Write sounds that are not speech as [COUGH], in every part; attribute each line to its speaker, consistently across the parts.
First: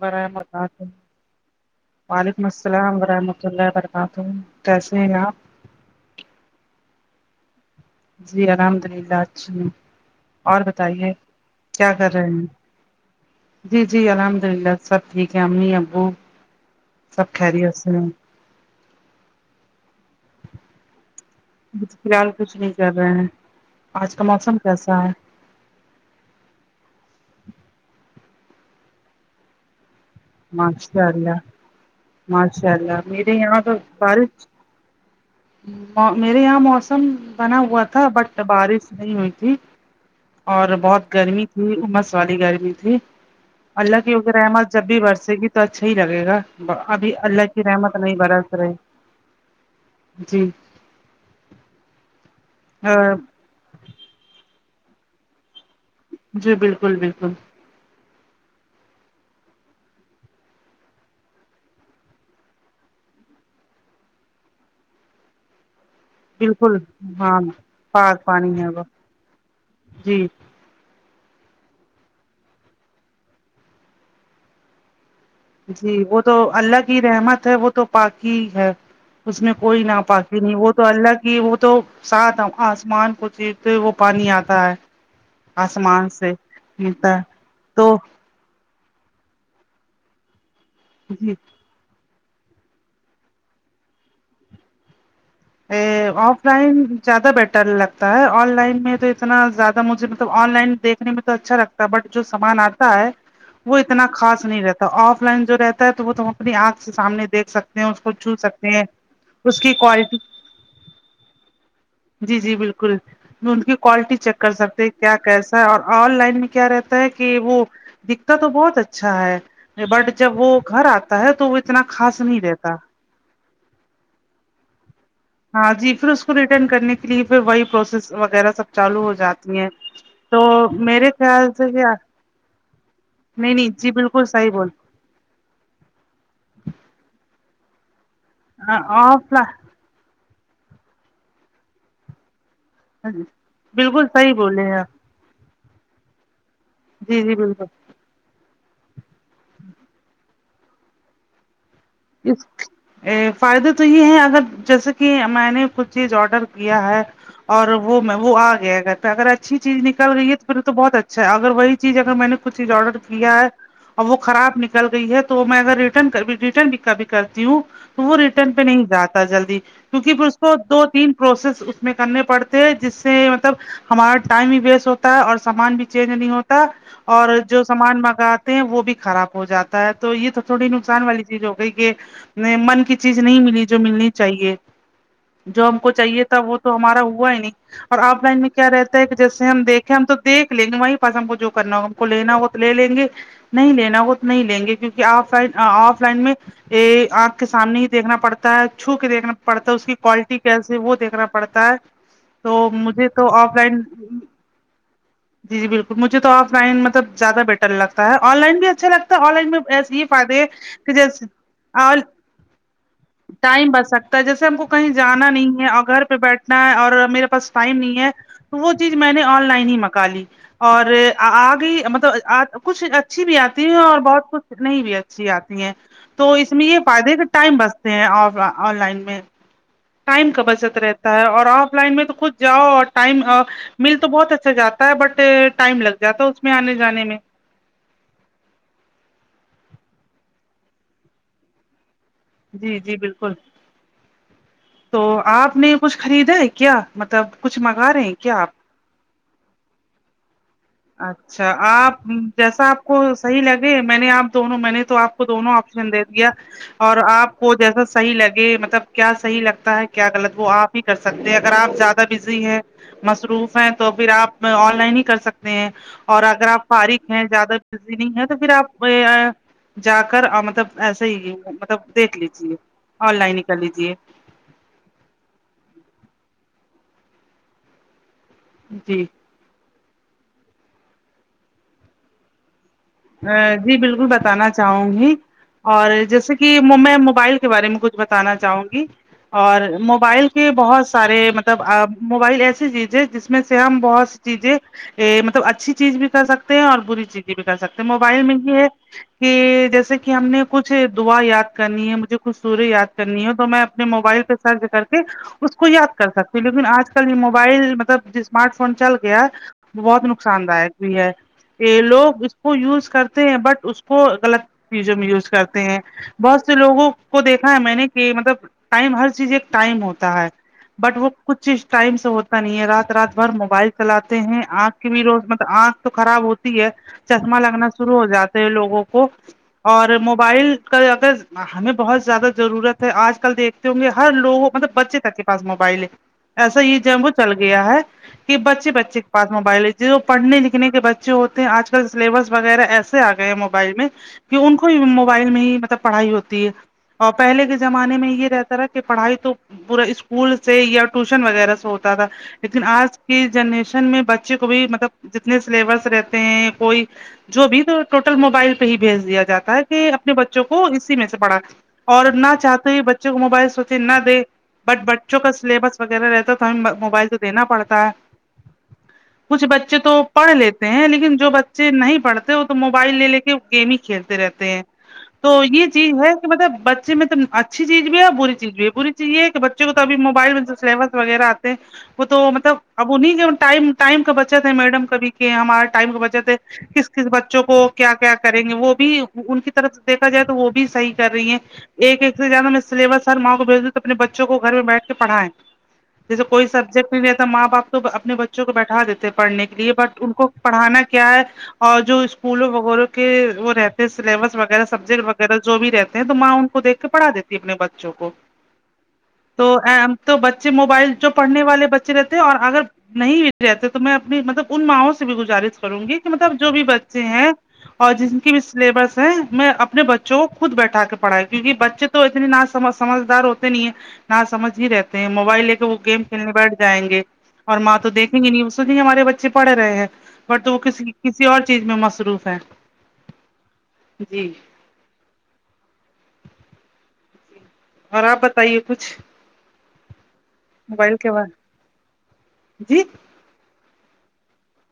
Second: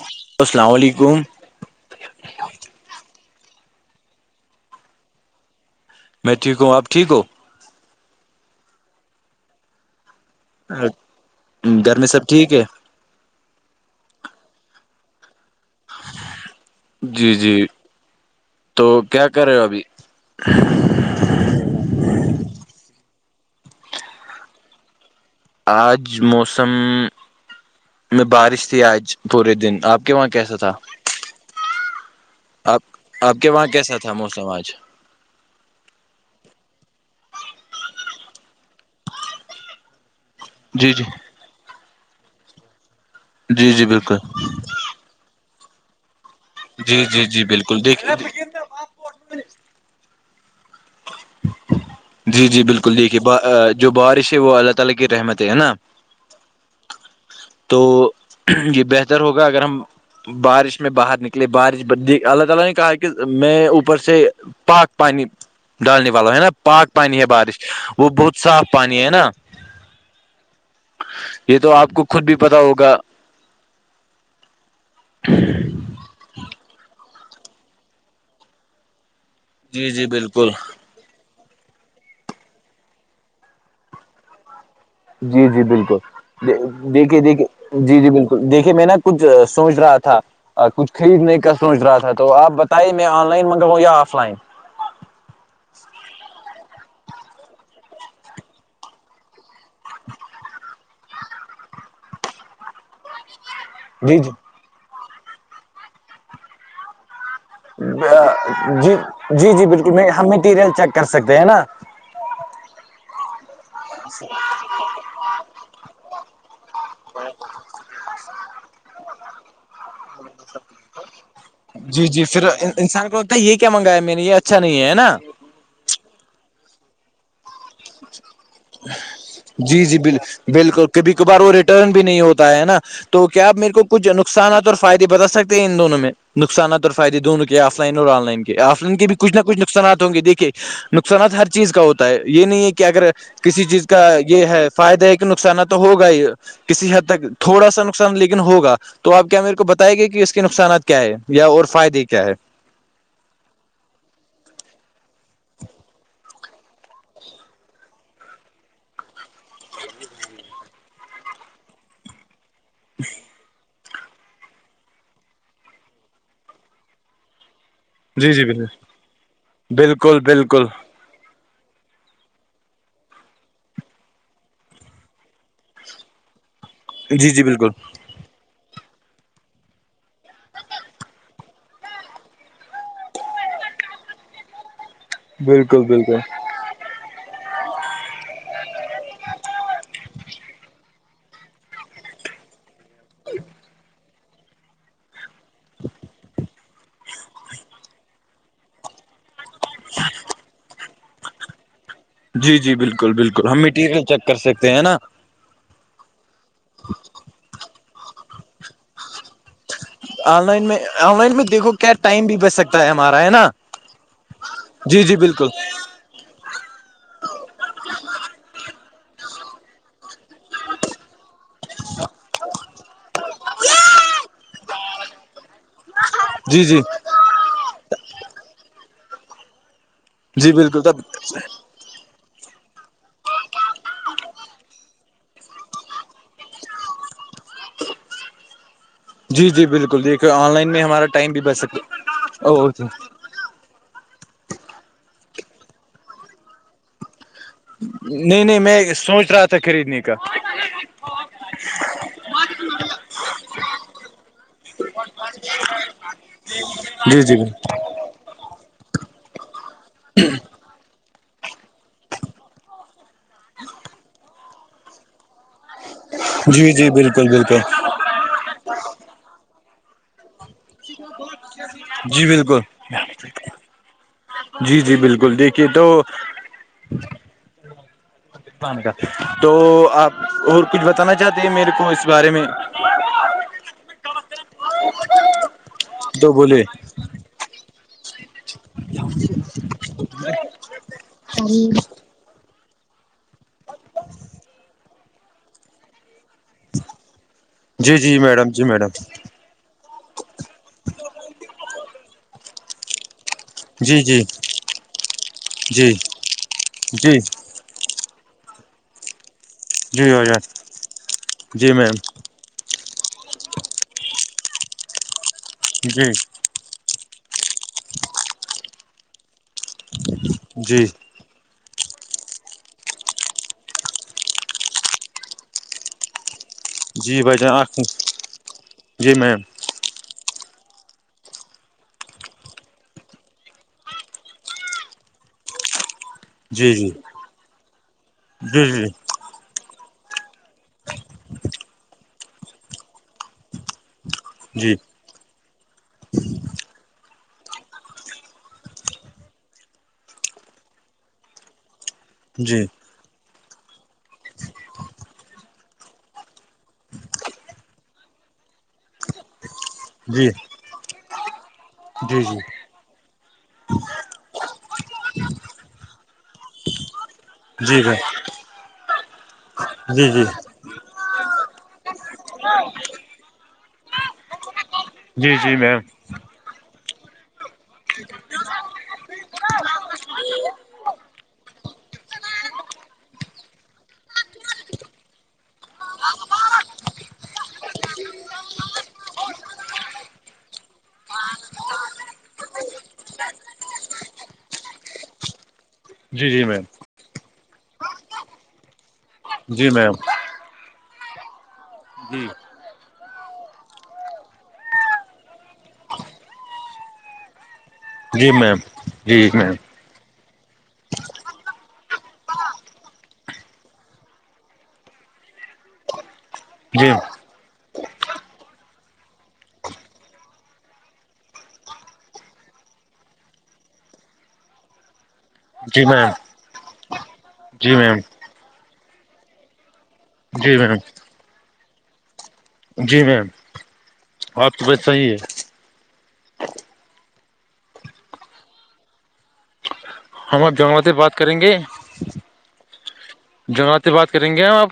Speaker 1: برائے
Speaker 2: السلام
Speaker 1: متاات
Speaker 2: علیکم
Speaker 1: وعلیکم السلام ورحمۃ اللہ وبرکاتہ ت
Speaker 2: میں ٹھیک ہوں آپ ٹھیک ہو
Speaker 1: جی الحمد للہ اچھی ہ اور بتائیے کیا
Speaker 2: گھر میں
Speaker 1: کر
Speaker 2: سب
Speaker 1: رہے ہیں
Speaker 2: ٹھیک ہے
Speaker 1: جی جی الحمد للہ سب ٹھیک ہے امی ابو سب
Speaker 2: جی
Speaker 1: کہ
Speaker 2: جی
Speaker 1: رہی ہے اس نے
Speaker 2: تو کیا کر رہے ہو ابھی
Speaker 1: فی الحال کچھ نہیں کر رہے ہیں آج کا موسم کیسا ہے
Speaker 2: آج موسم میں بارش تھی آج پورے دن آپ کے وہاں کیسا تھا
Speaker 1: ماشاء اللہ ماشاء
Speaker 2: آپ
Speaker 1: اللہ میرے
Speaker 2: آپ کے
Speaker 1: یہاں
Speaker 2: وہاں
Speaker 1: تو
Speaker 2: کیسا تھا
Speaker 1: بارش
Speaker 2: موسم آج [INAUDIBLE]
Speaker 1: میرے یہاں موسم بنا ہوا تھا بٹ بارش نہیں ہوئی تھی اور
Speaker 2: جی
Speaker 1: بہت
Speaker 2: جی
Speaker 1: گرمی تھی امس والی گرمی تھی
Speaker 2: جی جی
Speaker 1: اللہ کی
Speaker 2: بالکل
Speaker 1: اگر احمد جب بھی برسے گی تو اچھا ہی لگے گا
Speaker 2: جی
Speaker 1: ابھی
Speaker 2: جی جی
Speaker 1: اللہ کی
Speaker 2: بالکل
Speaker 1: رحمت
Speaker 2: دیکھ
Speaker 1: نہیں برت رہی جی
Speaker 2: جی جی بالکل دیکھیے جو بارش ہے وہ اللہ تعالی کی رحمت ہے نا
Speaker 1: جی بالکل بالکل
Speaker 2: تو یہ بہتر ہوگا اگر ہم بارش میں باہر نکلیے بارش اللہ تعالی نے کہا کہ میں اوپر سے پاک پانی ڈالنی والا ہے نا
Speaker 1: بالکل
Speaker 2: پاک پانی ہے
Speaker 1: ہاں
Speaker 2: بارش وہ بہت صاف پانی ہے ہے نا
Speaker 1: جی
Speaker 2: یہ تو آپ کو خود بھی پتا ہوگا
Speaker 1: جی وہ تو اللہ کی رحمت ہے وہ تو پاکی ہے اس میں کوئی
Speaker 2: جی
Speaker 1: نا
Speaker 2: جی
Speaker 1: پاکی
Speaker 2: بالکل
Speaker 1: نہیں وہ تو اللہ کہ وہ تو ساتھ آسمان کو چتے وہ پانی آتا ہے
Speaker 2: جی جی بالکل
Speaker 1: آسمان سے ملتا
Speaker 2: دیکھیے
Speaker 1: ہے
Speaker 2: دیکھیے
Speaker 1: تو
Speaker 2: جی جی بالکل دیکھے میں نا کچھ سوچ رہا تھا کچھ
Speaker 1: جی
Speaker 2: خریدنے کا سوچ رہا تھا تو آپ بتائیے میں آن لائن منگراؤں یا آف لائن ج
Speaker 1: آف لائن زیادہ بیٹر لگتا ہے آن لائن میں تو اتنا زیادہ مجھے مطلب آن لائن دیکھنے میں اچھا لگتا ہے بٹ جو سامان آتا ہے وہ اتنا
Speaker 2: جی جی
Speaker 1: خاص نہیں رہتا آف لائن جو رہتا ہے تو وہ تم اپنی آنکھ سے سامنے دیکھ سکتے ہیں اس کو چھو سکتے ہیں
Speaker 2: جی جی
Speaker 1: اس
Speaker 2: جی
Speaker 1: کی
Speaker 2: بالکل
Speaker 1: کوالٹی
Speaker 2: ہم میٹیریل چیک کر سکتے ہیں نا
Speaker 1: جی جی بالکل کی کوالٹی چیک کر سکتے کیا کیسا ہے اور آن لائن میں کیا رہتا ہے کہ وہ دکھتا تو بہت اچھا ہے بٹ جب وہ گھر آتا ہے تو وہ اتنا خاص نہیں رہتا
Speaker 2: ا یہ کیا منگایا میں نے یہ اچھا نہیں ہے نا
Speaker 1: ہاں جی پھر اس کو ریٹرن کرنے کے لیے پھر وہی پروسیس وغیرہ سب چالو ہو جاتی ہیں
Speaker 2: جی جی ب
Speaker 1: تو
Speaker 2: بالکل
Speaker 1: میرے
Speaker 2: کبھی کبھار وہ
Speaker 1: خیال سے
Speaker 2: ریٹرن
Speaker 1: کیا
Speaker 2: بھی نہیں ہوتا ہے نا تو کیا آ
Speaker 1: نہیں نہیں
Speaker 2: میرے کو
Speaker 1: جی
Speaker 2: کچھ
Speaker 1: بالکل صحیح
Speaker 2: نقصانات
Speaker 1: بول
Speaker 2: اور فائے بدل سکتے ان دونوں میں نقصانات اور فائدے دونوں کے آف لائن اور آن لائن کے آف لائن بھی کچ نہ کچھ نقصانات ہوں گے دیکھیے نقصانات ہر چیز کا ہوتا ہے یہ نہیں ہے کہ اگر کسی چیز کا
Speaker 1: بالکل صحیح
Speaker 2: یہ
Speaker 1: بولے
Speaker 2: ہے
Speaker 1: ہیں آپ
Speaker 2: فائدہ ہے کہ نقصانہ تو ہوگا ہی کسی حد
Speaker 1: جی
Speaker 2: تک
Speaker 1: جی
Speaker 2: تھوڑا
Speaker 1: بالکل
Speaker 2: سا ن نقصان لیکن ہوگا تو آپ کیا میرے کو بتائے گے کہ اس کے نقصانات کیا ہے یا اور فائدے کی
Speaker 1: [UNINTELLIGIBLE] ا فائدے تو یہ ہے اگر جیسے کہ میں نے کچھ چیز آڈر کیا ہے اور وہ میں وہ آ گیا اھر پہ اگر اچھی چیز نکال گئی ہے تو میرے تو بہت اچھا ہے اگر وہی چیز اگر میں نے کچھ چیز آرڈر کیا ہے اور وہ خراب نکل گئی ہے تو میں اگر رٹر ریٹرن بھی کبھی کرتی ہوں وہ
Speaker 2: جی جی
Speaker 1: ریٹرن پہ
Speaker 2: بالکل
Speaker 1: نہیں جاتا جلدی کیونکہ
Speaker 2: بالکل
Speaker 1: پھر اس کو
Speaker 2: بالکل
Speaker 1: دو تین پروسیس اس میں کرنے پڑتے جس سے مطلب ہمارا ٹائم بھی ویسٹ ہوتا ہے اور سامان بھی چینج نہیں ہوتا اور
Speaker 2: جی جی
Speaker 1: جو
Speaker 2: بالکل
Speaker 1: سامان منگاتے ہیں وہ بھی خراب ہو جاتا ہے تو یہ تو تھوڑی نقصان والی چیز ہو گئی من کی چیز نہیں ملی جو ملنی چاہیے جو ہم
Speaker 2: بالکل
Speaker 1: کو
Speaker 2: بالکل
Speaker 1: چاہیے تھا وہ تو ہمارا ہوا ہے نہیں اور آف لائن میں کیا رہتا ہے کہ جیسے ہم دیکیں ہم تو دھ لیں گے وہیں پاس ہم کو جو کرنا ہوگا کو لینا ہو تو لے لیں گے نہیں لینا ہو تو نہیں لیں گے کیونک آف لائن آف لائن میں آنکھ کے سامنے ہی دیکھنا پڑتا ہے چھو کے دیکھنا پڑتا اس کی کوالٹی کیسے وہ دیکھنا پڑتا ہے
Speaker 2: جی
Speaker 1: تو
Speaker 2: جی
Speaker 1: مجھے
Speaker 2: بالکل
Speaker 1: تو
Speaker 2: بالکل
Speaker 1: آف
Speaker 2: ہم
Speaker 1: لائن
Speaker 2: مٹیریل چیک کر سکتے ہیں نا
Speaker 1: جی بالکل مجھے تو آف لائن مل زیادہ بیٹر لگتا ہے آن لائن بھی اچھا لگتا ہے آن لائن بھی ایسے ہی
Speaker 2: آن
Speaker 1: فائدے
Speaker 2: لائن میں
Speaker 1: کہ
Speaker 2: آن
Speaker 1: جیسے
Speaker 2: لائن میں دیکھو
Speaker 1: آ
Speaker 2: کیا ٹائم بھی بچ سکتا ہے ہمارا ہے نا
Speaker 1: ٹائم بچ سکتا جیسے ہم کو کہیں
Speaker 2: جی جی
Speaker 1: جانا
Speaker 2: بالکل
Speaker 1: نہیں ہے اور گھر پہ بیٹھ نا اور میرے پاس ٹائم نہیں ہے تو وہ چیز میں نے آن لائن ہی منکا لی اور آگے مطلب کچھ اچھی بھی آتی ہے اور بہت کچھ نہیں بھی اچھی آتی ہیں تو اس
Speaker 2: جی
Speaker 1: میں یہ
Speaker 2: جی
Speaker 1: فائدہ ہے کہ ٹائم بچتے ہیں آن لائن میں ٹائم کا
Speaker 2: جی
Speaker 1: بچت
Speaker 2: بالکل تب
Speaker 1: رہتا ہے اور آف لائن میں تو خود جاؤ اور ٹائم مل تو بہت اچھا جاتا بٹ ٹائم لگ جاتا ہے اس میں آنے جانے میں
Speaker 2: جی جی بالکل دیکھیے آن لائن میں ہمارا ٹائم بھی بچ سکے
Speaker 1: جی جی بالکل تو آپ نے یہ کچھ خریدا ہے کیا مطلب کچھ مگا
Speaker 2: نہیں نہیں میں سوچ رہا تھا خریدنے کا
Speaker 1: اچھا آپ جیسا آپ کو صحیح لگے میں نے آپ دونوں میں نے تو آپ دونوں آپشن دے دیا اور
Speaker 2: جی جی
Speaker 1: آپ کو جیسا صحیح لگے مطلب کیا صحیح لگتا ہے کیا غلط وہ آپ ہی کر سکتے ہیں اگر آپ زیادہ بزی ہیں مصروف ہیں تو پھر آپ آن لائن ہی کر سکتے ہیں اور اگر آپ
Speaker 2: جی جی
Speaker 1: فارغ ہیں
Speaker 2: بالکل
Speaker 1: زیادہ
Speaker 2: بالکل
Speaker 1: ہے تو پھر آپ جا کر مطلب ایسے ہی تب دیکھ
Speaker 2: جی
Speaker 1: لیجیے
Speaker 2: بالکل
Speaker 1: آن لائن ن کر لیجیے
Speaker 2: جی جی بالکل دیکھیے تو پان کا
Speaker 1: جی
Speaker 2: تو آپ اور کچھ بتانا چاہتے ہیں میرے کو اس بارے میں
Speaker 1: جی بالکل بتانا چاہوں گی اور
Speaker 2: تو
Speaker 1: جیسے کہ
Speaker 2: بولے
Speaker 1: میں موبائل بارے میں کچھ بتانا چاہوں گی اور موبائل کے بہت سارے مطلب موبائل ایسی چیز ہے جس میں سے ہم بہت سی چیزیں ا مطلب اچھی چیز بھی کر سکتے ہیں اور بری چیزیں بھی کر سکتے تو
Speaker 2: جی جی
Speaker 1: موبائل میں
Speaker 2: میڈم
Speaker 1: یہ
Speaker 2: جی
Speaker 1: ہے
Speaker 2: میڈم
Speaker 1: کہ جیسے کہ ہم نے کچھ دعا یاد کرنی ہے مجھے کچھ سورج یاد کرنی ہے میں اپنے
Speaker 2: جی جی
Speaker 1: موبائل پہ سرچ کر کے اس کو
Speaker 2: جی
Speaker 1: یاد کر سکتی ہوں لیکن آج کل
Speaker 2: جی
Speaker 1: یہ موبائل مطلب ج اسمارٹ فون چل گیا
Speaker 2: جی
Speaker 1: بہت
Speaker 2: بھائی جان
Speaker 1: نقصان داک بھی ہے
Speaker 2: جی
Speaker 1: یہ
Speaker 2: میم
Speaker 1: لوگ وہ یوز کرتے ہیں بٹ اس کو غلط چیزوں میں یوز کرتے ہیں
Speaker 2: جی
Speaker 1: بہت لوگوں کو دیکھا ہے میں نے کہ مطلب ٹائم ہر چیز ایک ٹائم ہوتا ہے
Speaker 2: جی
Speaker 1: بٹ وہ کچھ ٹائم سے ہوتا نہیں ہے رات رات بھر موبائل چلاتے ہیں آنکھ کے بھی روز مطلب آنکھ تو خراب ہوتی ہے
Speaker 2: جی بھائی
Speaker 1: چشمہ
Speaker 2: جان
Speaker 1: لگنا
Speaker 2: آپ
Speaker 1: شروع ہو جاتے ہے لوگوں کو
Speaker 2: جی میم
Speaker 1: اور موبائل کا اگر ہمیں بہت زیادہ ضرورت ہے آج کل دیکھ ہوں گے ہر لوگ مطلب بچے تک کے پاس موبائل ہے ایسا
Speaker 2: جی
Speaker 1: یہ
Speaker 2: جی
Speaker 1: جم وہ چل گیا ہے کہ
Speaker 2: جی
Speaker 1: بچے بچے پاس موبائل جو پڑھ لکھنے کے بچے ہوتے ہیں آج کل سلیبس وغیرہ ایسے آ گئے موبائل میں کہ ان کو
Speaker 2: جی جی
Speaker 1: مو موبائل میں ہی مطلب پڑھائی ہوتی ہے اور پہلے کے زمانے میں یہ رہتا تھاا کہ پڑھائی تو پورا اسکول سے یا ٹیوشن وغیرہ سے ہوتا تھا لیکن
Speaker 2: جی
Speaker 1: آج کی جنریشن میں بچے کو بھی مطلب جتنے سلیبس رہتے ہیں کوئی جو بھی تو ٹوٹل موبائل پہ ہی بھیج دیا جاتا ہے کہ اپنے بچوں کو اسی میں سے پڑھا اور نہ چاہتے بچوں کو موبائل سوچے نہ دے بٹ بچوں کا سلیبس وغیرہ رہتا تو ہمیں موبائل تو دینا پڑتا ہے کچھ بچے
Speaker 2: جی
Speaker 1: تو
Speaker 2: جی
Speaker 1: پڑھ لیتے ہیں لیکن جو ب بچے نہیں پڑھتے ہیں وہ تو موبائل لے لے کے گیم ہی کھیلتے رہتے ہیں تو
Speaker 2: جی جی
Speaker 1: یہ
Speaker 2: میم
Speaker 1: چیز ہے کہ مطلب بچ میں تو اچھی چیز بھی ہے اور بری چیز ہے بری چیز یہ ہے کہ بچے توبھی موبائل میں سلیبس وغیرہ آتے ہیں وہ تو مطلب اب وہ نہیں م ٹائم کا بچت ہے میڈم کبھی کہ ہمارے ٹائم کا بچت ہے کس کس بچوں کو کیا کیا کریں گے وہ بھی ان کی طرف دیکھا جائے تو وہ بھی صحیح کر رہی ہیں ایک ایک سے زیادہ میں سلیبس ہر ماں کو بھیج دوں تو اپنے بچوں کو گھر میں بیٹھ کے پڑھائیں جیسے
Speaker 2: جی جی
Speaker 1: کوئی سبجیکٹ نہیں رہتا ماں باپ تو اپنے بچوں کو بیٹھا دیتے پڑھنے کے
Speaker 2: جی
Speaker 1: لیے بٹ ان کو پڑھانا کیا ہے اور جو اسکولوں وغیرہ کے وہ رہتے ہیں سلیبس وغیرہ سبجیکٹ وغیرہ جو بھی رہتے ہیں تو ماں ان کو دیکھ کے پڑھا دیتی اپنے بچوں کو
Speaker 2: جی میم جی جی میم جی میم
Speaker 1: تو
Speaker 2: جی
Speaker 1: تو بچے موبائل جو پڑھنے والے بچے رہتے ہیں اور اگر نہیں رہتے تو میں اپنی مطلب ان ماوں سے بھی گزارش کروں گی کہ مطلب جو بھی بچے ہیں اور جن کی بھی سلیبس ہے میں اپنے بچوں کو خود بیٹھا کے پڑھایا کیوںہ بچے تو اتنی نہ سمجھ سمجھدار ہوتے نہیں ہے ن سمجھ ہی رہتا موبائل لے کے وہ
Speaker 2: جی
Speaker 1: گیم
Speaker 2: میم
Speaker 1: کھیلنے بیٹھ جائیں گے اور
Speaker 2: جی
Speaker 1: ماں تو
Speaker 2: میم
Speaker 1: دیکھ ہمارے بچے پڑھ رہے ہیں بٹ
Speaker 2: جی
Speaker 1: تو
Speaker 2: جی میم جی میم جی
Speaker 1: وہ
Speaker 2: میم
Speaker 1: کسی کسی اور چیز میں مصروف ہے
Speaker 2: جی میم
Speaker 1: جی
Speaker 2: آپ کی بات صحیح ہے
Speaker 1: اور آپ بتائیے کچھ
Speaker 2: ہم آپ جنگلات
Speaker 1: موبائل کے
Speaker 2: بات کریں
Speaker 1: بارے
Speaker 2: گے
Speaker 1: جی
Speaker 2: جنگلاتات بات کریں گے ہم آپ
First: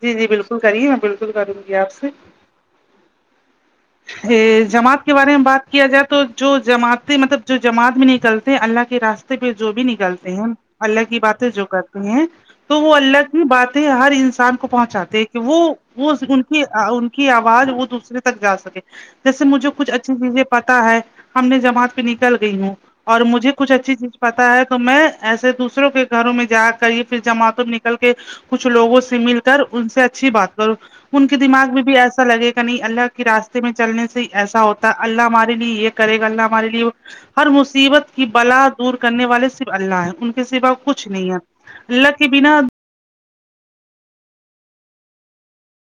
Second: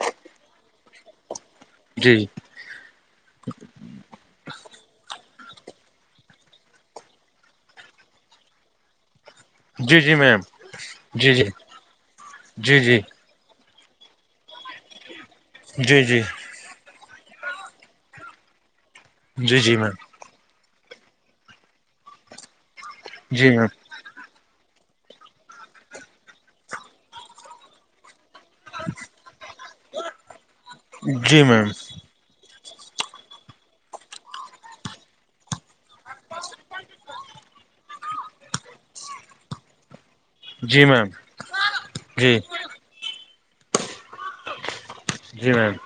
Speaker 1: جی جی بالکل کریے میں بالکل کروں گی آپ سے
Speaker 2: جی [INAUDIBLE]
Speaker 1: جماعت کے بارے میں بات کیا جائے تو جو جماعتیں مطلب جو جماعت بھی نکلتے ہیں اللہ کے راستے پہ جو بھی
Speaker 2: جی جی
Speaker 1: نکلتے
Speaker 2: میم
Speaker 1: ہیں اللہ کی
Speaker 2: جی
Speaker 1: باتیں
Speaker 2: جی
Speaker 1: جو کرتے ہیں
Speaker 2: جی
Speaker 1: تو وہ
Speaker 2: جی
Speaker 1: اللہ باتیں ہر انسان کو پہنچاتے ہیں کہ وہ
Speaker 2: جی
Speaker 1: وہ
Speaker 2: جی
Speaker 1: گن ان کی آواز وہ دوسرے تک جا سکے جیسے
Speaker 2: جی
Speaker 1: مجھے
Speaker 2: جی
Speaker 1: کچھ
Speaker 2: میم
Speaker 1: اچھی چیزیں پتا ہے ہم نے جماعت پہ نکل گئی ہوں اور
Speaker 2: جی
Speaker 1: مجھے
Speaker 2: میم
Speaker 1: کچھ اچھی چیز پتا ہے تو میں ایسے دوسروں کے گھروں میں جا کر یہ پھر جمعتوں میں نکل کے کچھ لوگوں سے مل کر ان سے اچھی بات کرو ان کے
Speaker 2: جی میم
Speaker 1: دماغ میں بھی ایسا ایسا لگے گا نہیں اللہ کے راستے میں چلنے سے ہی ایسا ہوتا اللہ ہمارے لیے یہ کرے گا اللہ ہمارے لیے ہر مصیبت کی بلا دور کرنے والے صرف اللہ ہیں ان سوا
Speaker 2: جی
Speaker 1: کچھ
Speaker 2: میم
Speaker 1: نہیں ہے اللہ کے
Speaker 2: جی
Speaker 1: بنا
Speaker 2: جی میم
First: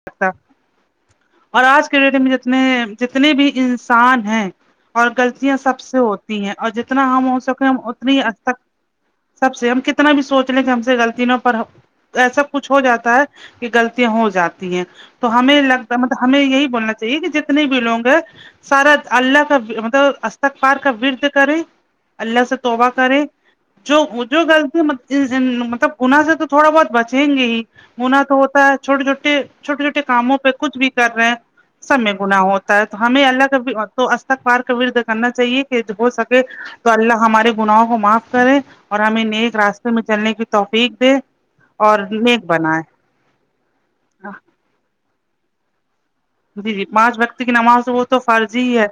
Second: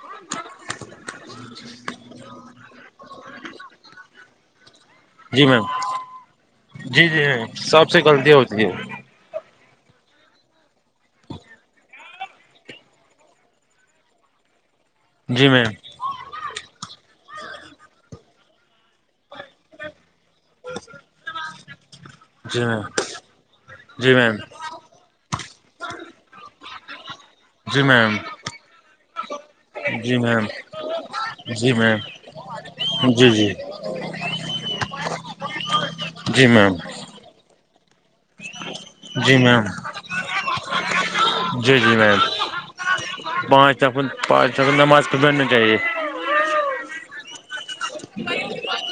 Speaker 1: اور آج کے ڈیٹ میں جتنے جتنے بھی انسان ہیں اور
Speaker 2: جی
Speaker 1: غلطیاں
Speaker 2: میم
Speaker 1: سب سے ہوتی ہیں اور جتنا
Speaker 2: جی جی
Speaker 1: ہم ہو
Speaker 2: میم
Speaker 1: سکے ہم
Speaker 2: سب سے
Speaker 1: اتنی
Speaker 2: غلطیاں
Speaker 1: تک
Speaker 2: ہوتی ہے
Speaker 1: سب سے ہم کتنا بھی سوچ لیں کہ ہم سے غلطی نہ پر ایسا کچھ ہو جاتا ہے کہ غلطیاں ہو جاتی ہیں تو
Speaker 2: جی
Speaker 1: ہمیں
Speaker 2: میم
Speaker 1: لگ مطلب ہمیں یہی بولنا چاہیے کہ جتنے بھی لوگ ہیں سارا اللہ کا مطلب اسخار کا ورد کریں اللہ سے
Speaker 2: جی میم
Speaker 1: توبہ کرے جو
Speaker 2: جی میم
Speaker 1: جو غلطی مطلب گن سے تو تھوڑا بہت بچیں گے ہی
Speaker 2: جی میم
Speaker 1: منا تو ہوتا ہے چھوٹے چھوٹے چھوٹے چھوٹے
Speaker 2: جی
Speaker 1: کاموں
Speaker 2: میم
Speaker 1: پہ کچھ بھی کر رہے ہیں
Speaker 2: جی
Speaker 1: سب میں
Speaker 2: میم
Speaker 1: گنااہ ہوتا ہے تو ہمیں
Speaker 2: جی
Speaker 1: اللہ
Speaker 2: جی
Speaker 1: کا بھی تو اسستک پار کا وردھ کرنا چاہیے کہ ہو سکے
Speaker 2: جی میم
Speaker 1: تو اللہ ہمارے گناہ کو معاف کرے اور ہمیں
Speaker 2: جی
Speaker 1: نیک
Speaker 2: میم
Speaker 1: راستے میں چلنے کی توفیق دے
Speaker 2: جی
Speaker 1: اور نیک بنائے
Speaker 2: ج پا نماز پ پڑنا چاہیے
Speaker 1: جی جی پانچ بکتی کی نماز ہے وہ تو فرضی ہی ہے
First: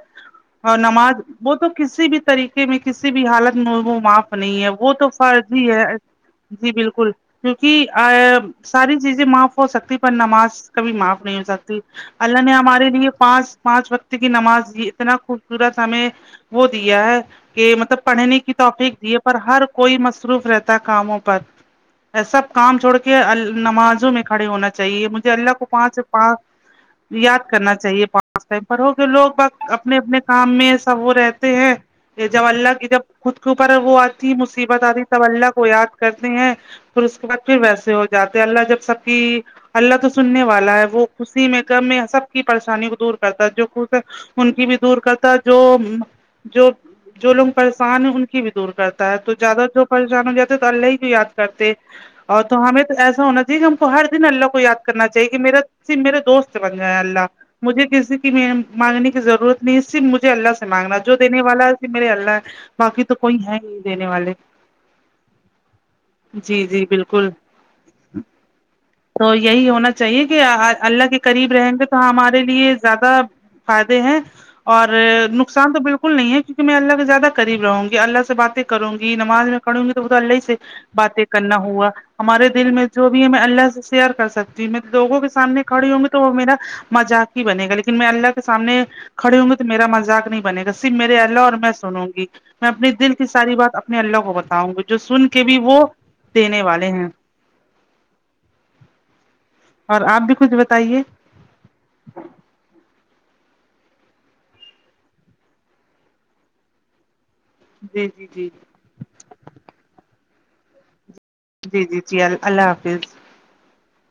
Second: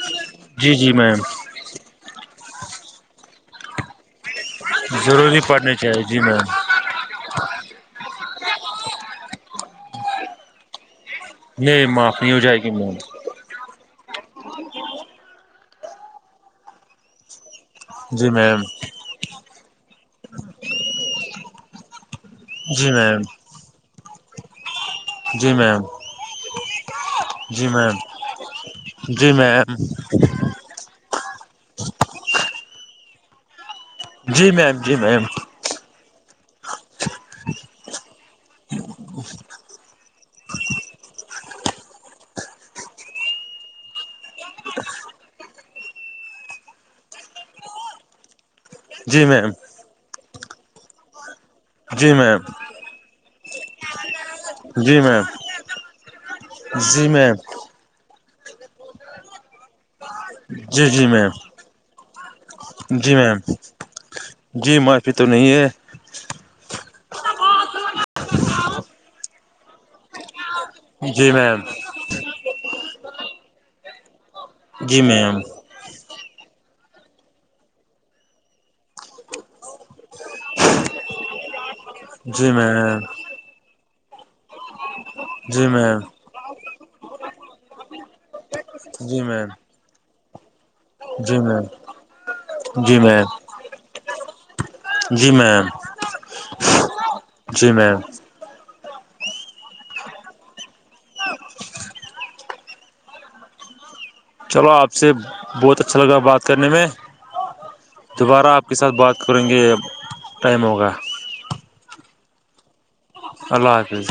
Speaker 2: جی
Speaker 1: اور
Speaker 2: جی میم
Speaker 1: نماز وہ تو کسی بھی طریقے میں کسی بھی حالت میں وہ معاف نہیں ہے وہ تو
Speaker 2: ضروری
Speaker 1: فرض ہی
Speaker 2: پڑھنی
Speaker 1: ہے
Speaker 2: چاہیے جی میم
Speaker 1: جی بالکل کیونکہ ا ساری چیزیں معاف ہو سکتی پر نماز کبھی معاف نہیں ہو سکتی
Speaker 2: معاف نہیں ہو
Speaker 1: اللہ نے
Speaker 2: جائے گی
Speaker 1: ہمارے
Speaker 2: میم
Speaker 1: نہیںے پانچ پانچ وقت کی نماز اتنا خوبصورت ہمیں وہ دیا ہے کہ مطلب
Speaker 2: جی
Speaker 1: پڑھنے کی
Speaker 2: میم
Speaker 1: توفق پر ہر کوئی مصروف رہتا کاموں پر ای سب کام
Speaker 2: جی
Speaker 1: چھوڑ کے
Speaker 2: میم
Speaker 1: ال نمازوں میں کھڑے ہونا چاہیے مجھے
Speaker 2: جی
Speaker 1: اللہ کو
Speaker 2: میم
Speaker 1: پانچ سے پان یاد
Speaker 2: جی
Speaker 1: کرنا
Speaker 2: میم
Speaker 1: چاہیے پانچ ٹائم پرھ کے لوگ
Speaker 2: جی
Speaker 1: ب
Speaker 2: میم
Speaker 1: اپنے اپنے کام میں ب وہ رہتے ہیں یہ جب اللہ کی جب خود کے اوپر وہ آتی
Speaker 2: جی میم
Speaker 1: مصیبت
Speaker 2: جی
Speaker 1: آتی تب
Speaker 2: میم
Speaker 1: اللہ کو یاد کرتے ہیں پھر اس کے بعد پھر ویسے ہو جاتے اللہ جب سب کی اللہ تو سننے والا ہے وہ خی میں میں سب کی پریشانی کو دور کرتا جو کچھ ان کی بھی دور کرتا جو جو جو لوگ پریشان ہیں ان کی دور کرتا ہے
Speaker 2: جی
Speaker 1: تو
Speaker 2: میم
Speaker 1: زیادہ جو پریشان ہو جاتے تو اللہ ہی کو یاد کرتے
Speaker 2: جی
Speaker 1: اور
Speaker 2: میم
Speaker 1: تو ہمیں ایسا ہونا جی ہم کو ہر دن اللہ کو یاد
Speaker 2: جی
Speaker 1: کرنا
Speaker 2: میم
Speaker 1: چاہیے کہ میرا صف میرے دوست بن جائےیں
Speaker 2: جی
Speaker 1: اللہ
Speaker 2: میم
Speaker 1: مجھے کسی کی مانگنے کی ضرورت نہیں صف مجھے اللہ سے
Speaker 2: جی
Speaker 1: مانگنا
Speaker 2: جی
Speaker 1: جو
Speaker 2: میم
Speaker 1: دینے والا ہے میرے اللہ باقی تو کوئی ہے ہی دینے والے
Speaker 2: پھی تو نہیں ہے
Speaker 1: جی جی بالکل تو یہی ہونا چاہیے کہ اللہ کے
Speaker 2: جی
Speaker 1: قریب
Speaker 2: میم
Speaker 1: رہیں گے تو ہمارے لیے زیادہ فائدے ہیں اور
Speaker 2: جی میم
Speaker 1: نقصان تو بالکل کل نہیں ہے کیونک میں اللہ کے زیادہ قریب رہوں گی اللہ سے باتیں کروں گی نماز میں پڑوں گی تو ب تو اللہی سے باتیں کرنا ہوگا ہمارے
Speaker 2: جی
Speaker 1: دل میں
Speaker 2: میم
Speaker 1: جو بھی ہے ہم اللہ سے شیئر کر سکتا جی میںوگوں کے سامنے
Speaker 2: جی
Speaker 1: کڑی
Speaker 2: میم
Speaker 1: ہوں گی تو وہ میرا مذاق ہی بنے گا لیکن میں اللہ سامنے
Speaker 2: جی
Speaker 1: کھڑے
Speaker 2: میم
Speaker 1: ہوئے تو میرا مذاق نہیں بنے گا ف میرے اللہ
Speaker 2: جی
Speaker 1: اور
Speaker 2: میم
Speaker 1: میں سنوں گی میں اپنی
Speaker 2: جی
Speaker 1: دل کی
Speaker 2: میم
Speaker 1: ساری بات اپنے اللہ کو بتاؤں گی جو سن کے بھی وہ دینے والے ہیں
Speaker 2: جی میم
Speaker 1: اور آپ بھی کچھ بتائیے
Speaker 2: [INAUDIBLE] چلو آپ سے بہت اچھا لگا بات کرنے میں
Speaker 1: جی جی
Speaker 2: دوبارہ
Speaker 1: جی
Speaker 2: آپ کے ساتھ بات کریں گے ٹائم ہوگا
Speaker 1: جی جی جی ال اللہ حافظ
Speaker 2: اللہ حافظ